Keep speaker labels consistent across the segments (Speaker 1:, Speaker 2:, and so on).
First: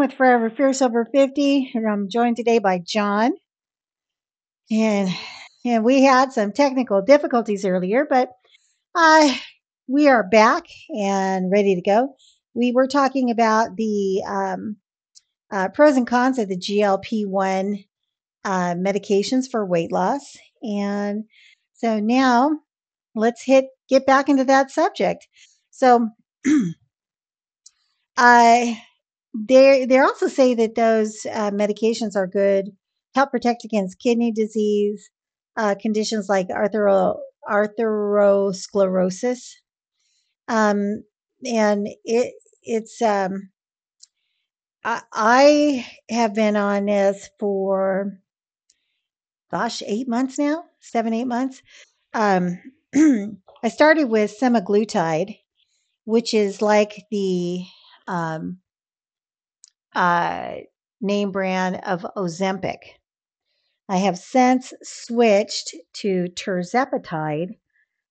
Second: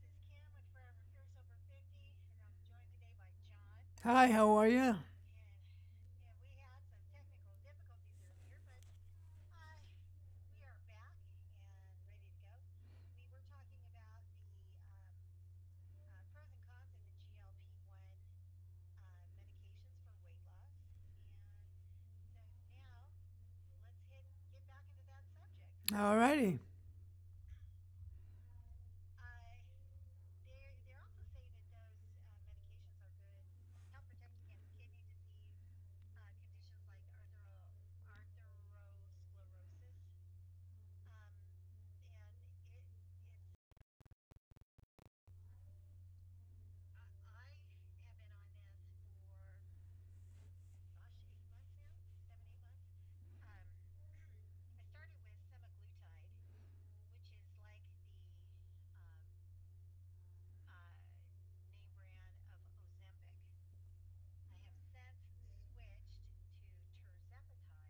Speaker 1: with Forever Fierce Over 50, and I'm joined today by John.
Speaker 2: Hi, how are you?
Speaker 1: And and we had some technical difficulties earlier, but uh, we are back and ready to go. We were talking about the pros and cons of the GLP 1 medications for weight loss. And so now let's hit get back into that subject. So,
Speaker 2: All righty.
Speaker 1: I they also say that those medications are good help protect against kidney disease, conditions like arthrosclerosis, um, and it's I have been on this for gosh 8 months now, seven 8 months. Um, I started with semaglutide, which is like the um, uh, name brand of Ozempic. I have since switched to Tirzepatide,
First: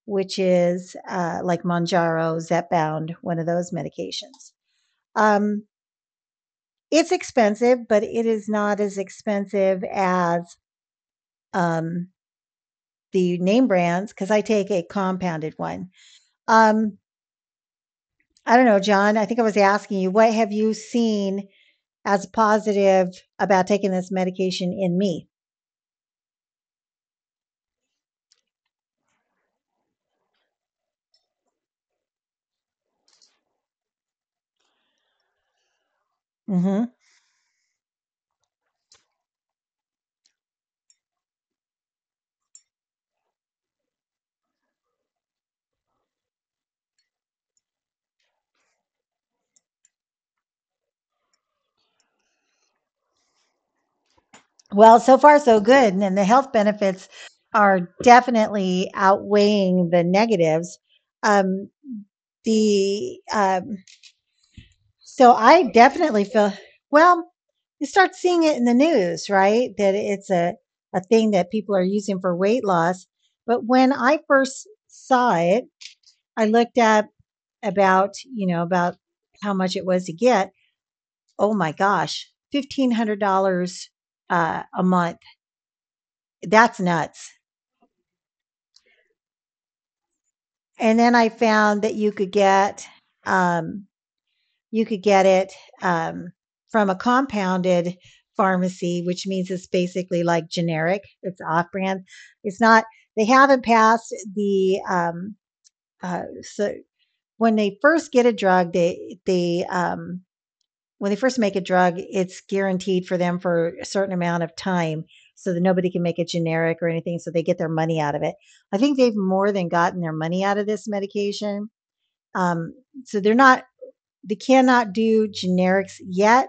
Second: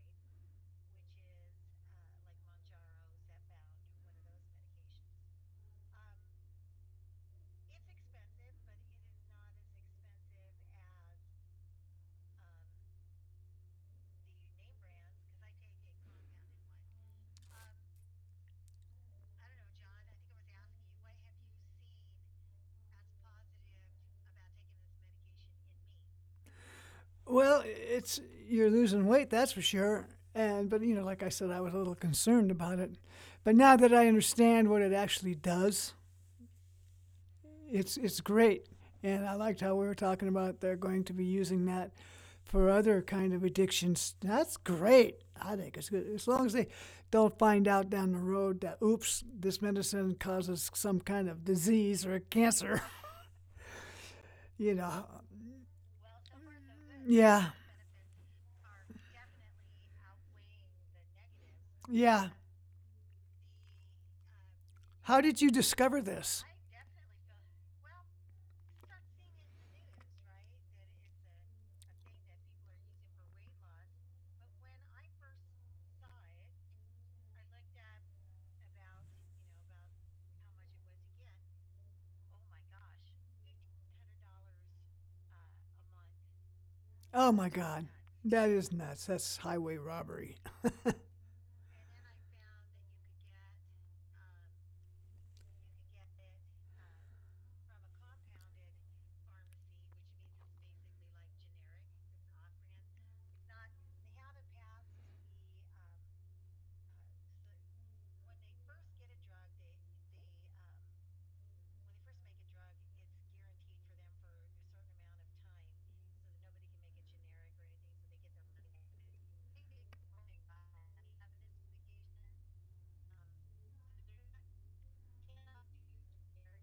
Speaker 1: which is like Monjaro, Zepbound, one of those medications. Um, it's expensive, but it is not as expensive as um, the name brands because I take a compounded one. Um, I don't know, John. I think I was asking you, what have you seen as positive about taking this medication in me?
Speaker 2: Well, it's you're losing weight, that's for sure. And but you know, like I said, I was a little concerned about it. But now that I understand what it actually does,
Speaker 1: Mm hmm
Speaker 2: it's great. And I liked how we were talking about they're going to be using that for other kind of addictions. That's great. I think it's good as long as they don't find out down the road that oops, this medicine causes some kind of disease or cancer. You know,
Speaker 1: Well, so far so good. And the health benefits
Speaker 2: yeah,
Speaker 1: are definitely outweighing the negatives. Um,
Speaker 2: yeah.
Speaker 1: the
Speaker 2: How
Speaker 1: so
Speaker 2: did you
Speaker 1: I
Speaker 2: discover
Speaker 1: definitely
Speaker 2: this?
Speaker 1: feel well. You start seeing it in the news, right? That it's a thing that people are using for weight loss. But when I first saw it, I looked up about you know about how much it was to get. Oh my gosh, $1,500 a month. That's
Speaker 2: Oh
Speaker 1: nuts.
Speaker 2: my God. That is nuts. That's highway robbery.
Speaker 1: And then I found that um, you could get it um, from a compounded pharmacy, which means it's basically like generic. It's off brand. It's not. They haven't passed the so when they first get a drug, they when they first make a drug, it's guaranteed for them for a certain amount of time, so that nobody can make it generic or anything. So they get their money out of it. I think they've more than gotten their money out of this medication, um, so they're not, they cannot do generics yet,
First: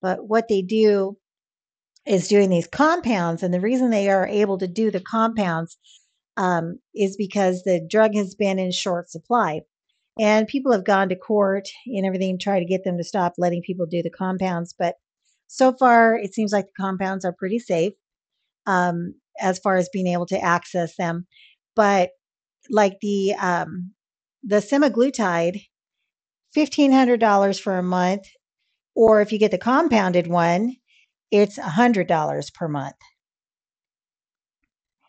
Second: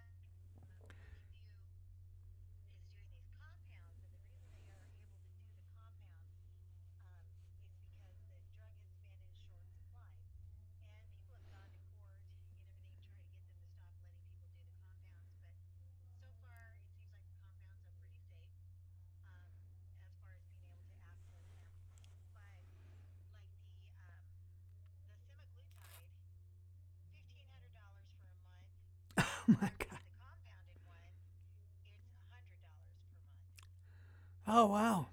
Speaker 1: but what they do is doing these compounds. And the reason they are able to do the compounds, is because the drug has been in short supply. And people have gone to court and everything, try to get them to stop letting people do the compounds. But so far, it seems like the compounds are pretty safe um, as far as being able to access them. But like the semaglutide $1,500 for a month, or if you get
Speaker 2: Oh
Speaker 1: the
Speaker 2: my God.
Speaker 1: compounded one, it's $100 per month.
Speaker 2: Oh wow.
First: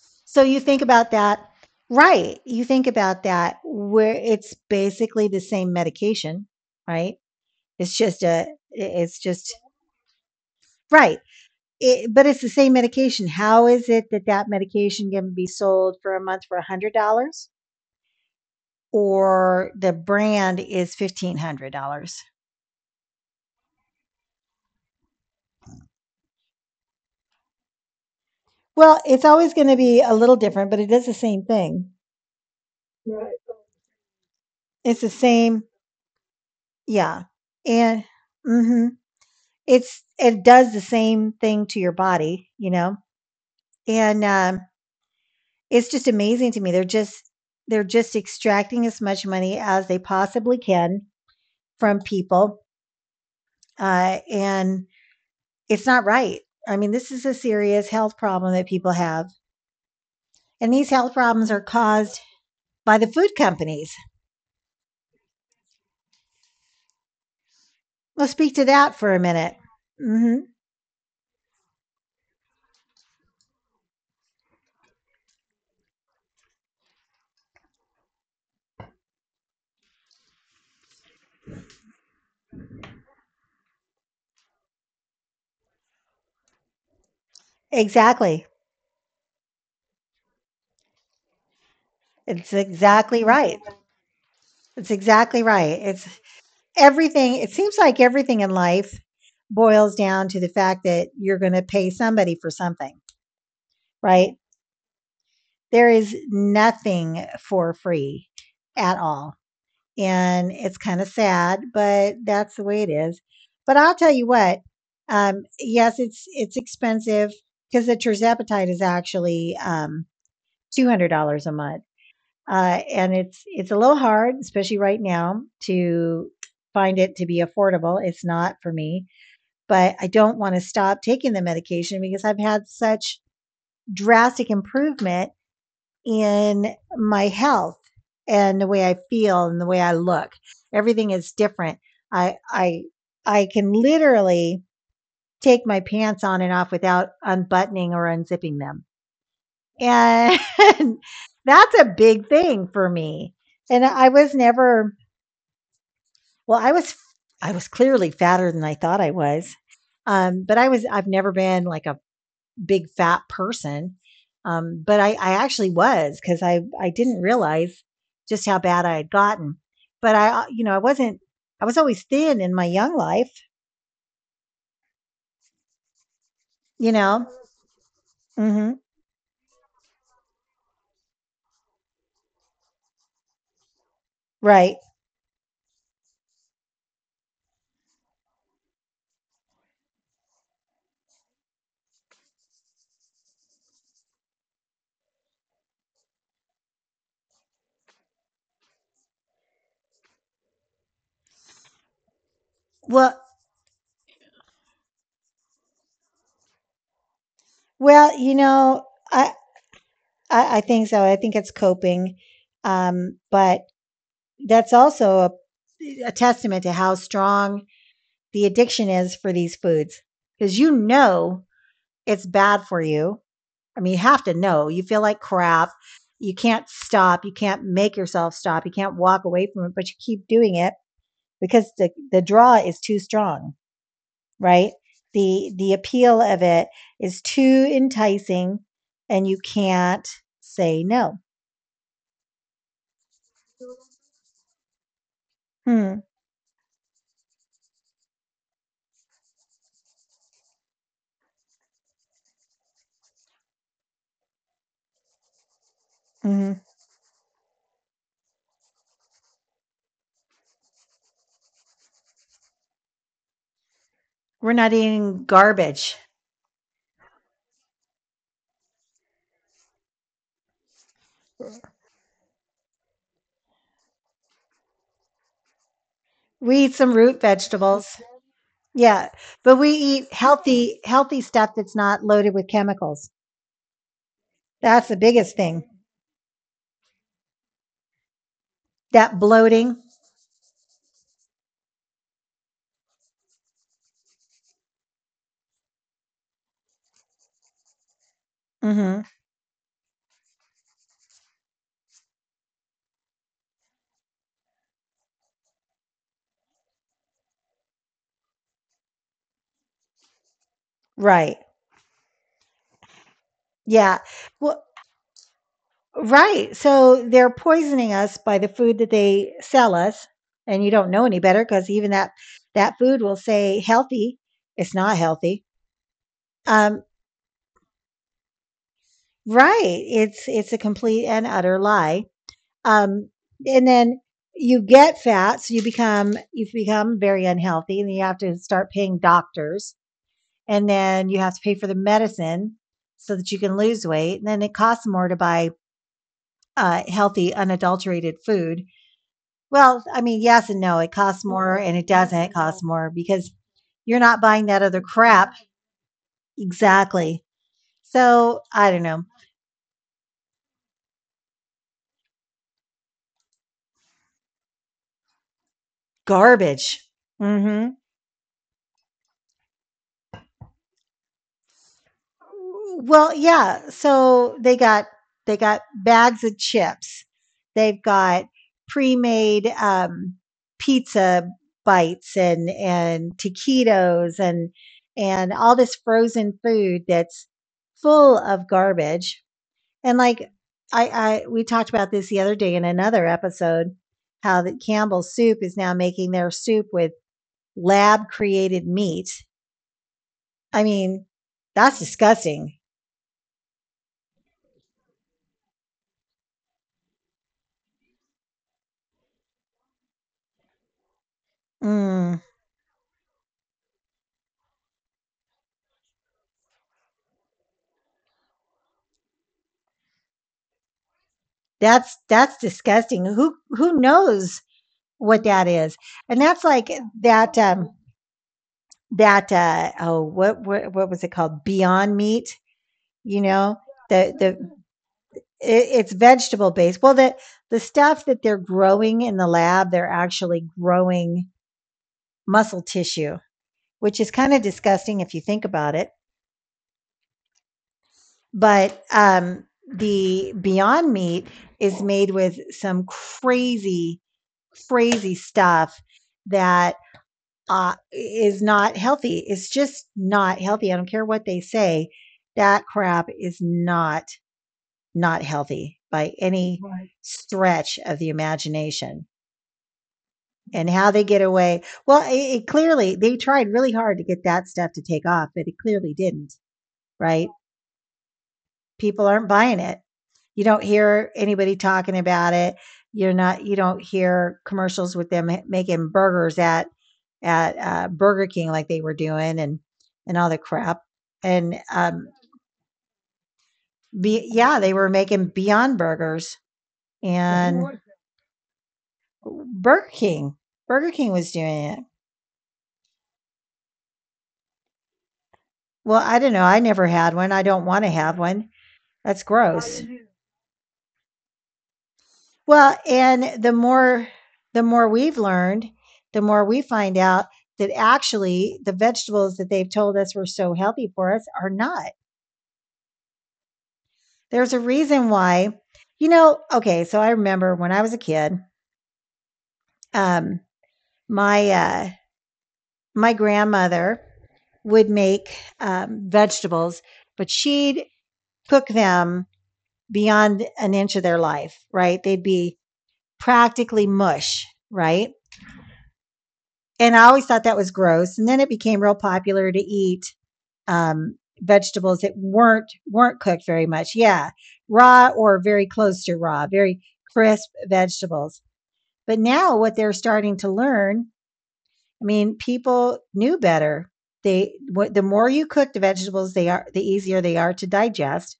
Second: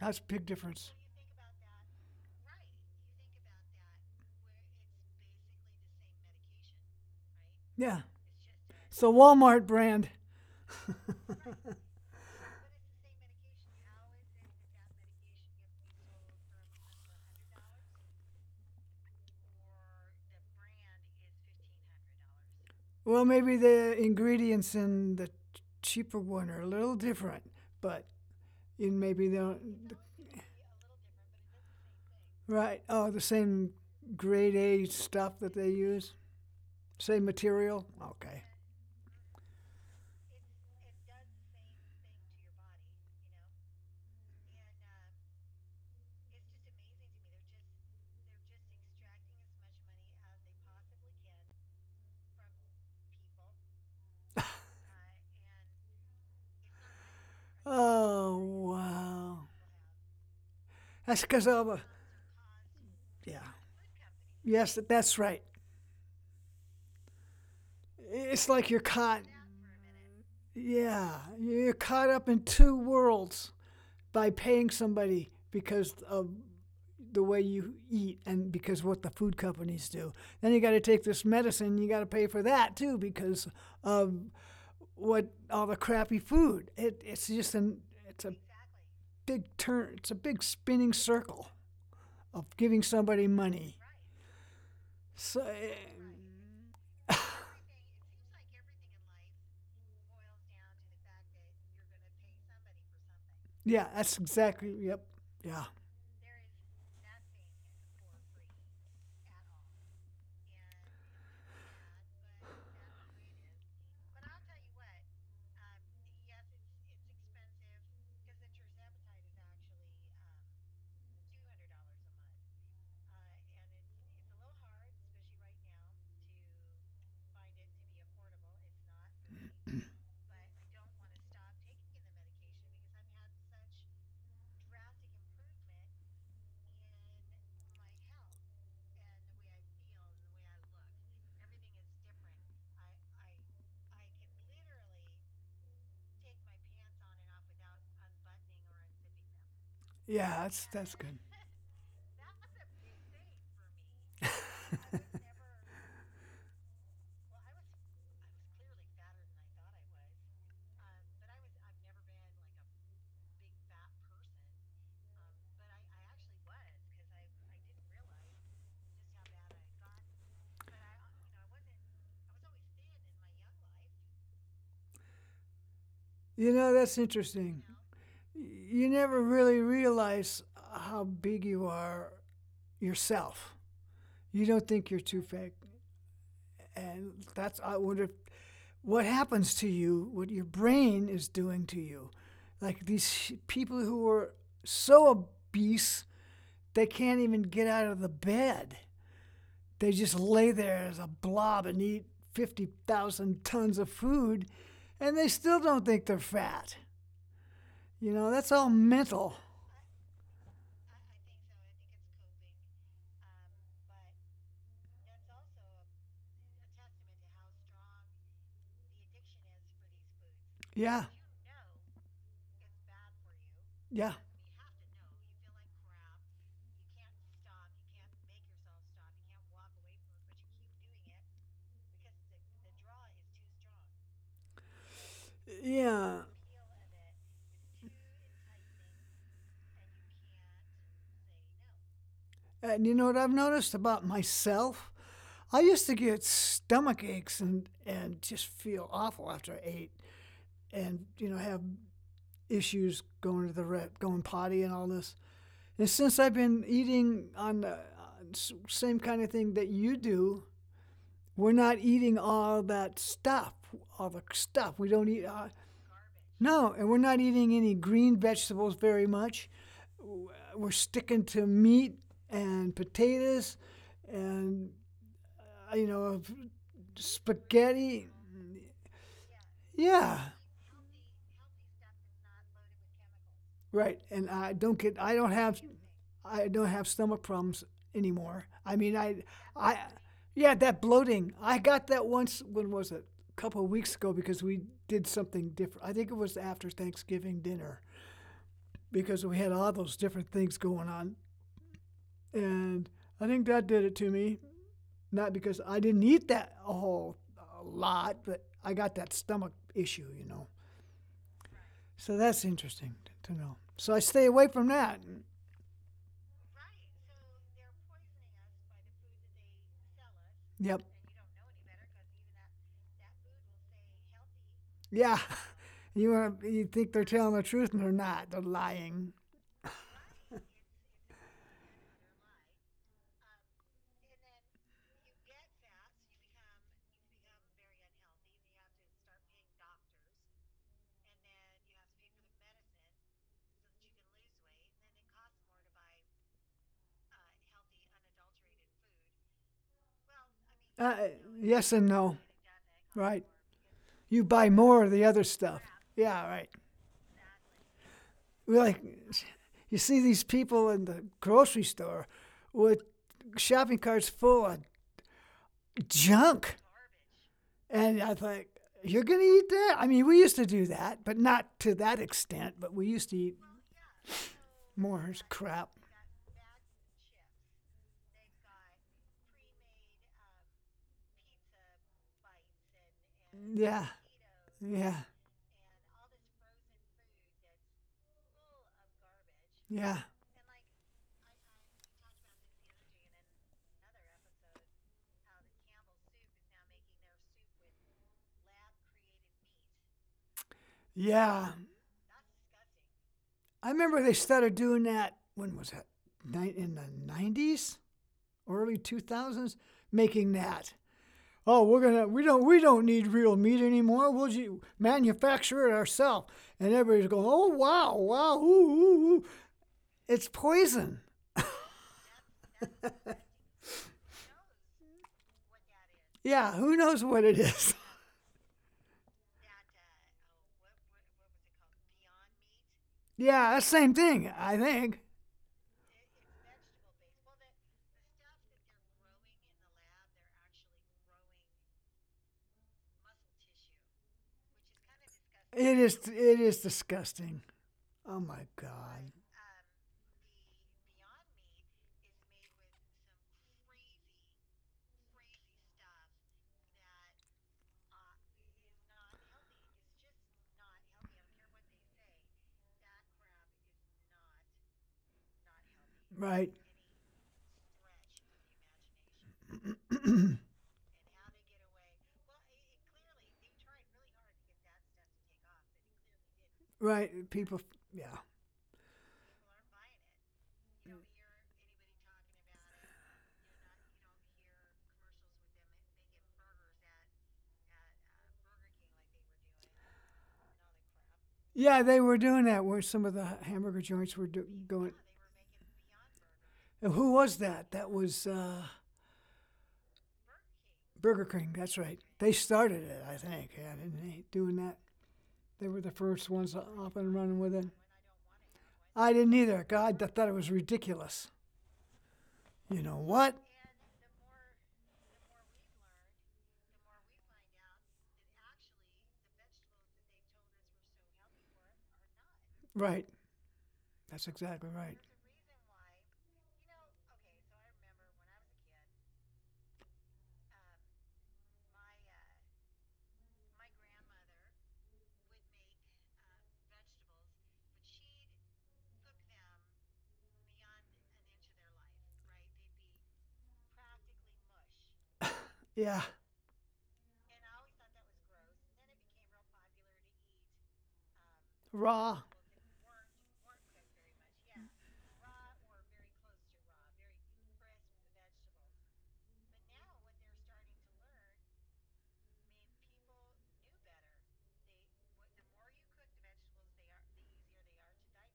Speaker 2: That's a
Speaker 1: So
Speaker 2: big
Speaker 1: you think
Speaker 2: difference.
Speaker 1: about that, right? You think about that where it's basically the same medication, right? It's
Speaker 2: Yeah.
Speaker 1: just a,
Speaker 2: It's the
Speaker 1: it's just,
Speaker 2: Walmart brand.
Speaker 1: right. It, but it's the same medication. How is it that that medication can be sold for a month for $100 or the brand is $1,500?
Speaker 2: Well, maybe the ingredients in the cheaper one are a little different, but
Speaker 1: Well,
Speaker 2: in
Speaker 1: it's
Speaker 2: maybe they
Speaker 1: always going to be
Speaker 2: don't.
Speaker 1: a little different, but it is the same thing.
Speaker 2: Right. Oh, the same grade A
Speaker 1: It's the
Speaker 2: stuff
Speaker 1: same.
Speaker 2: that they use,
Speaker 1: Yeah.
Speaker 2: same material.
Speaker 1: And
Speaker 2: Okay.
Speaker 1: mhm, It's it does the same thing to your body, you know? And it's just amazing to me. They're just extracting as much money as they possibly can from people, and it's not right. I mean, this is a serious health
Speaker 2: Oh
Speaker 1: problem that people have,
Speaker 2: wow.
Speaker 1: and these health
Speaker 2: That's
Speaker 1: problems
Speaker 2: because
Speaker 1: are
Speaker 2: all the,
Speaker 1: caused by the food
Speaker 2: yeah,
Speaker 1: companies.
Speaker 2: yes, that's right.
Speaker 1: Let's speak
Speaker 2: It's
Speaker 1: to
Speaker 2: like you're
Speaker 1: that for a
Speaker 2: caught.
Speaker 1: minute. Mhm.
Speaker 2: Yeah, you're caught up in two worlds by paying somebody because of the way you eat and because what the food companies do. Then you got to take this medicine. You got to pay for that too because of what all the crappy food. It's just an it's a
Speaker 1: Exactly.
Speaker 2: big turn. It's a big spinning circle
Speaker 1: It's
Speaker 2: of giving
Speaker 1: exactly
Speaker 2: somebody
Speaker 1: right.
Speaker 2: money.
Speaker 1: It's exactly
Speaker 2: So
Speaker 1: right.
Speaker 2: eh,
Speaker 1: It's everything. It seems like everything in life boils down to the fact that you're going to pay somebody for something,
Speaker 2: yeah, that's
Speaker 1: right?
Speaker 2: exactly. Yep. Yeah.
Speaker 1: There is nothing for free at all, and it's kind of sad, but that's the way it is. But I'll tell you what, yes, it's expensive because the terzepatide is actually, $200 a month, and it's a little hard, especially right now, to find it to be affordable. It's not for me, but I don't want to stop taking the medication because I've had such drastic improvement in my health and the way I feel and the way I look. Everything is different. I I I can literally take my pants on and off without unbuttoning or unzipping them. And
Speaker 2: Yeah, that's good.
Speaker 1: that's a big thing for me. And I was never, well, I was, I was clearly fatter than I thought I was. But I was, I've never been like a big fat person. But I actually was, because I didn't realize just how bad I had gotten. But I, you know, I wasn't, I was always thin in my young life,
Speaker 2: You
Speaker 1: you
Speaker 2: know, that's
Speaker 1: know?
Speaker 2: interesting.
Speaker 1: Hmm.
Speaker 2: You never really realize how big you are yourself. You
Speaker 1: Right.
Speaker 2: don't think you're too big, and that's I wonder what happens to you, what your brain is doing to you. Like these people who are so obese, they can't even get out of the bed. They just lay there as a blob and eat
Speaker 1: Well,
Speaker 2: 50,000 tons of food, and they still don't think they're fat.
Speaker 1: well,
Speaker 2: You
Speaker 1: you
Speaker 2: know, that's all
Speaker 1: know, I,
Speaker 2: mental.
Speaker 1: I think so. I think it's coping. But that's also a testament to how strong the addiction is for these foods, because you
Speaker 2: Yeah.
Speaker 1: know it's bad for you. I mean, you have
Speaker 2: Yeah.
Speaker 1: to know. You feel like crap. You can't stop. You can't make yourself stop. You can't walk away from it, but you keep doing it because the draw is too strong, right? The appeal
Speaker 2: Yeah.
Speaker 1: of it is too enticing, and you can't say no.
Speaker 2: And you know what I've noticed about myself? I used
Speaker 1: Hmm.
Speaker 2: to get stomach aches and just feel awful after I ate and, you know, have issues going to the rep, going potty and all this. And since I've
Speaker 1: Hmm.
Speaker 2: been eating on the same kind of thing that you do, we're not eating all that stuff, all the
Speaker 1: We're not
Speaker 2: stuff. We don't
Speaker 1: eating
Speaker 2: eat,
Speaker 1: garbage.
Speaker 2: no, and we're not eating any green vegetables very much. We're sticking to meat and potatoes and, you know,
Speaker 1: We eat some root vegetables.
Speaker 2: spaghetti.
Speaker 1: Yeah, but we eat
Speaker 2: Yeah,
Speaker 1: healthy stuff that's not loaded with chemicals.
Speaker 2: right. And I don't
Speaker 1: That's the
Speaker 2: get,
Speaker 1: biggest thing.
Speaker 2: I don't have stomach problems anymore. I mean,
Speaker 1: That
Speaker 2: I,
Speaker 1: bloating.
Speaker 2: yeah, that bloating. I got that once. When was it? A couple of weeks ago because we did something different. I think it was after Thanksgiving dinner because we had all those different things going on, and I think that did it to me. Not because I didn't eat that a whole a lot, but I got that stomach issue, you know.
Speaker 1: Right.
Speaker 2: So that's interesting to know. So I
Speaker 1: Yeah.
Speaker 2: stay away
Speaker 1: Well,
Speaker 2: from that.
Speaker 1: right. So they're poisoning us by the food that they sell us, and you
Speaker 2: Yep.
Speaker 1: don't know any better because even that that food will say healthy. It's not
Speaker 2: Yeah.
Speaker 1: healthy.
Speaker 2: You want you
Speaker 1: Um,
Speaker 2: think they're telling the truth and they're not. They're lying.
Speaker 1: right. It's a complete and utter lie. Um, and then you get fat, so you become, you've become very unhealthy, and you have to start paying doctors, and then you have to pay for the medicine so that you can lose weight, and then it costs more to buy healthy, unadulterated food. Well, I mean, yes and no. It
Speaker 2: Uh,
Speaker 1: costs more and
Speaker 2: yes
Speaker 1: it
Speaker 2: and no.
Speaker 1: doesn't cost more because
Speaker 2: Right.
Speaker 1: you're not
Speaker 2: You
Speaker 1: buying
Speaker 2: buy
Speaker 1: that other
Speaker 2: more of the other
Speaker 1: crap.
Speaker 2: stuff. Yeah, right.
Speaker 1: Exactly. So
Speaker 2: We
Speaker 1: I don't
Speaker 2: like
Speaker 1: know.
Speaker 2: you see these people in the grocery store with shopping carts full of junk.
Speaker 1: Garbage. Mm-hmm.
Speaker 2: And I thought, you're going to eat that? I mean, we used to do that, but not to that extent, but we
Speaker 1: Well,
Speaker 2: used to eat
Speaker 1: yeah. So they got
Speaker 2: more crap.
Speaker 1: bags of chips. They've got pre-made, pizza bites and
Speaker 2: Yeah.
Speaker 1: taquitos
Speaker 2: Yeah.
Speaker 1: and all this frozen food that's full of garbage. And
Speaker 2: Yeah.
Speaker 1: like I, I we talked about this the other day in another episode, how that Campbell's soup is now making their soup with lab created meat. I mean,
Speaker 2: Yeah.
Speaker 1: that's disgusting.
Speaker 2: I remember they started doing that, when was that? In the 90s, early 2000s, making that. Oh,
Speaker 1: Mm,
Speaker 2: we don't need real meat anymore. Manufacture it ourselves. And everybody's going, oh wow, wow, ooh, ooh, ooh. It's poison.
Speaker 1: that's disgusting. Who knows what that is? And that's
Speaker 2: Yeah,
Speaker 1: like
Speaker 2: who knows what it
Speaker 1: that
Speaker 2: is?
Speaker 1: that uh oh, what was it called? Beyond meat, you
Speaker 2: yeah,
Speaker 1: know?
Speaker 2: that's the same thing,
Speaker 1: The
Speaker 2: I think.
Speaker 1: it, it's vegetable based. Well, the stuff that they're growing in the lab, they're actually growing muscle tissue, which is kind of disgusting if you think about it.
Speaker 2: It is disgusting. Oh my
Speaker 1: But
Speaker 2: god.
Speaker 1: the Beyond Meat is made with some crazy stuff that is not healthy. It's just not healthy. I don't care what they say. That crap is not healthy by
Speaker 2: Right,
Speaker 1: any stretch of the imagination. And how they get away? Well, it clearly they tried really hard to get that stuff to take off, but it clearly didn't.
Speaker 2: right.
Speaker 1: Right?
Speaker 2: People, yeah,
Speaker 1: People aren't buying it. You don't hear anybody talking about it. You're not. You don't hear commercials with them making burgers at Burger King like they were doing and all the crap. And
Speaker 2: yeah. They were doing that where some of the hamburger joints were
Speaker 1: be, yeah, they were
Speaker 2: going.
Speaker 1: making Beyond Burgers
Speaker 2: And who was
Speaker 1: and
Speaker 2: that? That was
Speaker 1: Burger King. Burger King
Speaker 2: Burger
Speaker 1: was
Speaker 2: King.
Speaker 1: doing it.
Speaker 2: That's right. They started it, I think. Yeah, didn't they? Doing that. They were the
Speaker 1: Well, I don't
Speaker 2: first
Speaker 1: know. I
Speaker 2: ones
Speaker 1: never
Speaker 2: up
Speaker 1: had
Speaker 2: and
Speaker 1: one. I
Speaker 2: running with
Speaker 1: don't
Speaker 2: it.
Speaker 1: want to have one.
Speaker 2: I
Speaker 1: That's
Speaker 2: didn't either.
Speaker 1: gross.
Speaker 2: God, I thought it was ridiculous.
Speaker 1: Well,
Speaker 2: You know what?
Speaker 1: and the more we've learned, the more we find out that actually the vegetables that they've told us were so healthy for us are not.
Speaker 2: Right. That's
Speaker 1: There's a
Speaker 2: exactly right.
Speaker 1: reason why. You know, okay, so I remember when I was a kid, um, my uh, my grandmother would make vegetables, but she'd cook them beyond an inch of their life, right? They'd be practically mush, right?
Speaker 2: Yeah.
Speaker 1: And I always thought that was gross. And then it became real popular to eat vegetables that
Speaker 2: Raw.
Speaker 1: weren't cooked very much. Yeah, raw or very close to raw, very crisp vegetables. But now what they're starting to learn, I mean, people knew better. They what, the more you cook the vegetables, they are the easier they are to digest,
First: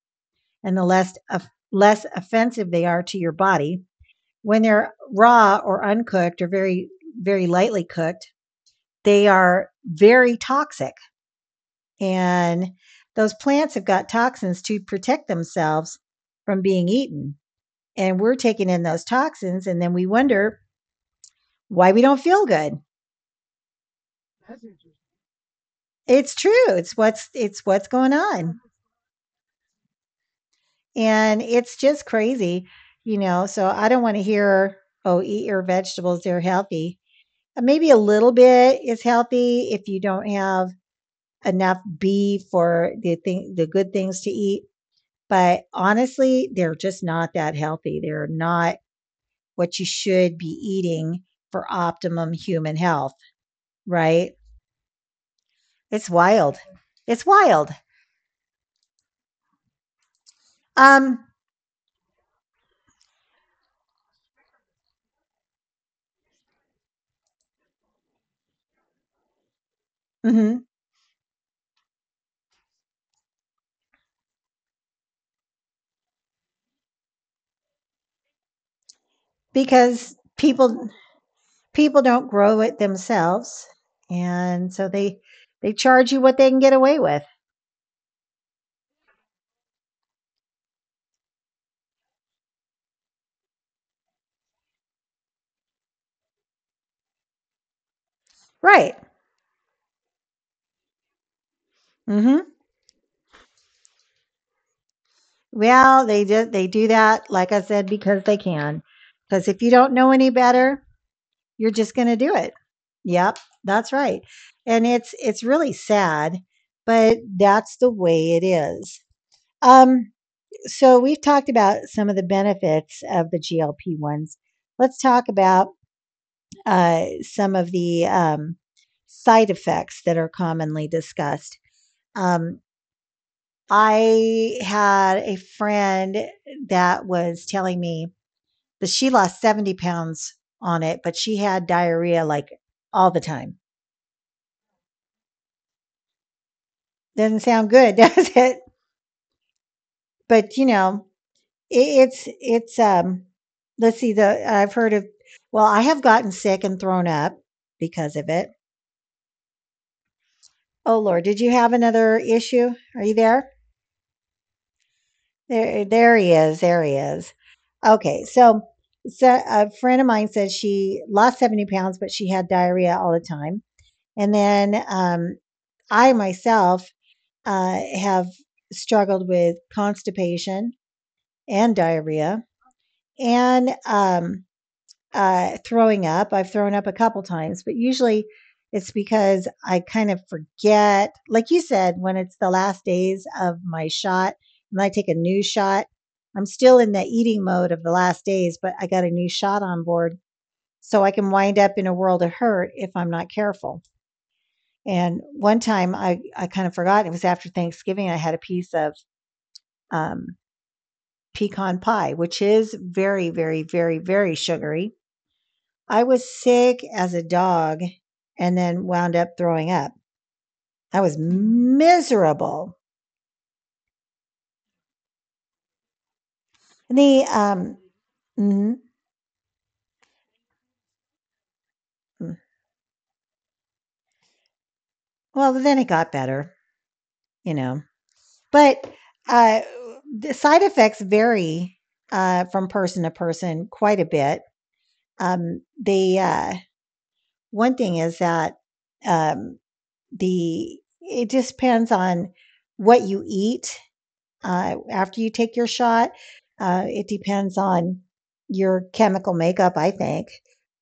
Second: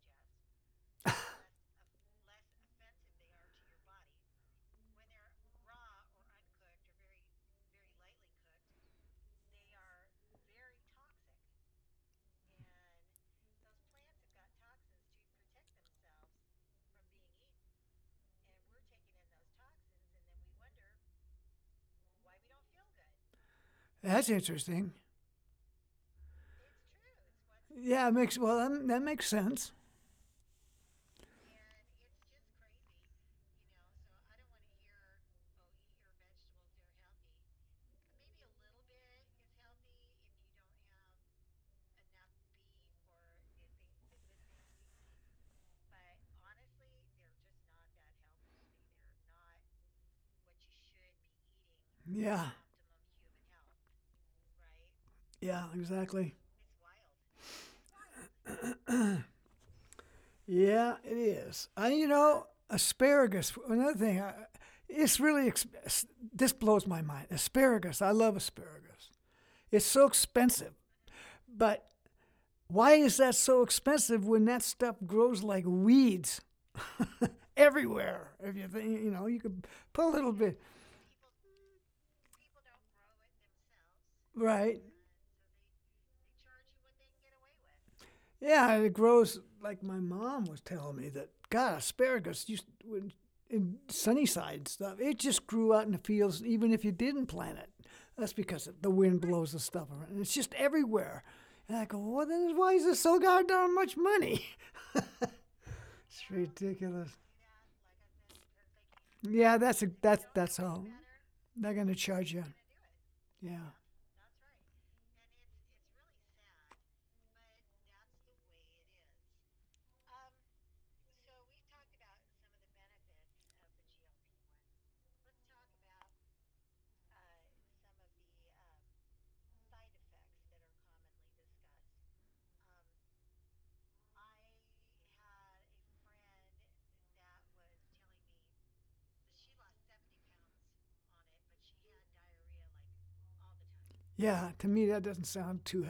Speaker 1: and the less of, less offensive they are to your body. When they're raw or uncooked or very lightly cooked, they are very toxic, and those plants have got toxins to protect themselves from being eaten, and we're taking in those toxins and then we wonder why we don't feel good.
Speaker 2: That's interesting.
Speaker 1: It's true. It's what's
Speaker 2: Yeah, it
Speaker 1: going
Speaker 2: makes
Speaker 1: on.
Speaker 2: well that makes sense.
Speaker 1: And it's just crazy, you know? So I don't want to hear, oh, eat your vegetables, they're healthy. Maybe a little bit is healthy if you don't have enough b for the good things to eat. But honestly, they're just not that healthy. They're not what you should be eating for optimum
Speaker 2: Yeah.
Speaker 1: human health, right?
Speaker 2: Yeah,
Speaker 1: It's
Speaker 2: exactly.
Speaker 1: wild. It's wild.
Speaker 2: Yeah, it
Speaker 1: Um,
Speaker 2: is. You know, asparagus. Another thing, it's really this blows my mind. Asparagus. I love asparagus. It's so
Speaker 1: mhm,
Speaker 2: expensive, but why is that so expensive when that stuff grows like weeds everywhere? If you think, you know, you could put a
Speaker 1: because
Speaker 2: little bit,
Speaker 1: people don't grow it themselves, and
Speaker 2: right?
Speaker 1: so they charge you what they can get away with,
Speaker 2: Yeah, it grows like my mom was telling me that God asparagus used in Sunnyside and stuff. It just grew out in the fields even if you didn't plant it. That's because the
Speaker 1: right?
Speaker 2: wind blows the stuff around. And it's just everywhere. And I go, well,
Speaker 1: hmm
Speaker 2: then why is this so goddamn much money? it's
Speaker 1: Well, they do
Speaker 2: ridiculous.
Speaker 1: that, like I said, because they can. Because
Speaker 2: Yeah,
Speaker 1: if you don't know any
Speaker 2: that's all.
Speaker 1: better, you're
Speaker 2: They're gonna
Speaker 1: just going to
Speaker 2: charge
Speaker 1: do
Speaker 2: you.
Speaker 1: it. Yep,
Speaker 2: Yeah,
Speaker 1: that's right. And it's really sad, but that's the way it is. Um, so we've talked about some of the benefits of the GLP ones. Let's talk about some of the side effects that are commonly discussed. Um, I had a friend that was telling me that she lost 70 pounds on it, but she had diarrhea like all the time.
Speaker 2: yeah. To me, that doesn't sound too
Speaker 1: Doesn't sound good, does it? But you know, it, it's it's. Let's see. The I've heard of. Well, I have gotten sick and thrown up because of it. Oh Lord, did you have another issue? Are you there? There he is. There he is. Okay, so a friend of mine said she lost 70 pounds, but she had diarrhea all the time. And then I myself have struggled with constipation and diarrhea and throwing up. I've thrown up a couple times, but usually it's because I kind of forget. Like you said, when it's the last days of my shot and I take a new shot, I'm still in the eating mode of the last days, but I got a new shot on board. So I can wind up in a world of hurt if I'm not careful. And one time I kind of forgot. It was after Thanksgiving. I had a piece of um, pecan pie, which is very, very, very, very sugary. I was sick as a dog and then wound up throwing up. I was miserable. The, mhm, mm. Well, then it got better, you know. But, uh, the side effects vary, from person to person quite a bit. Um, the, uh, one thing is that, um, the it just depends on what you eat after you take your shot. Uh, it depends on your chemical makeup, I think.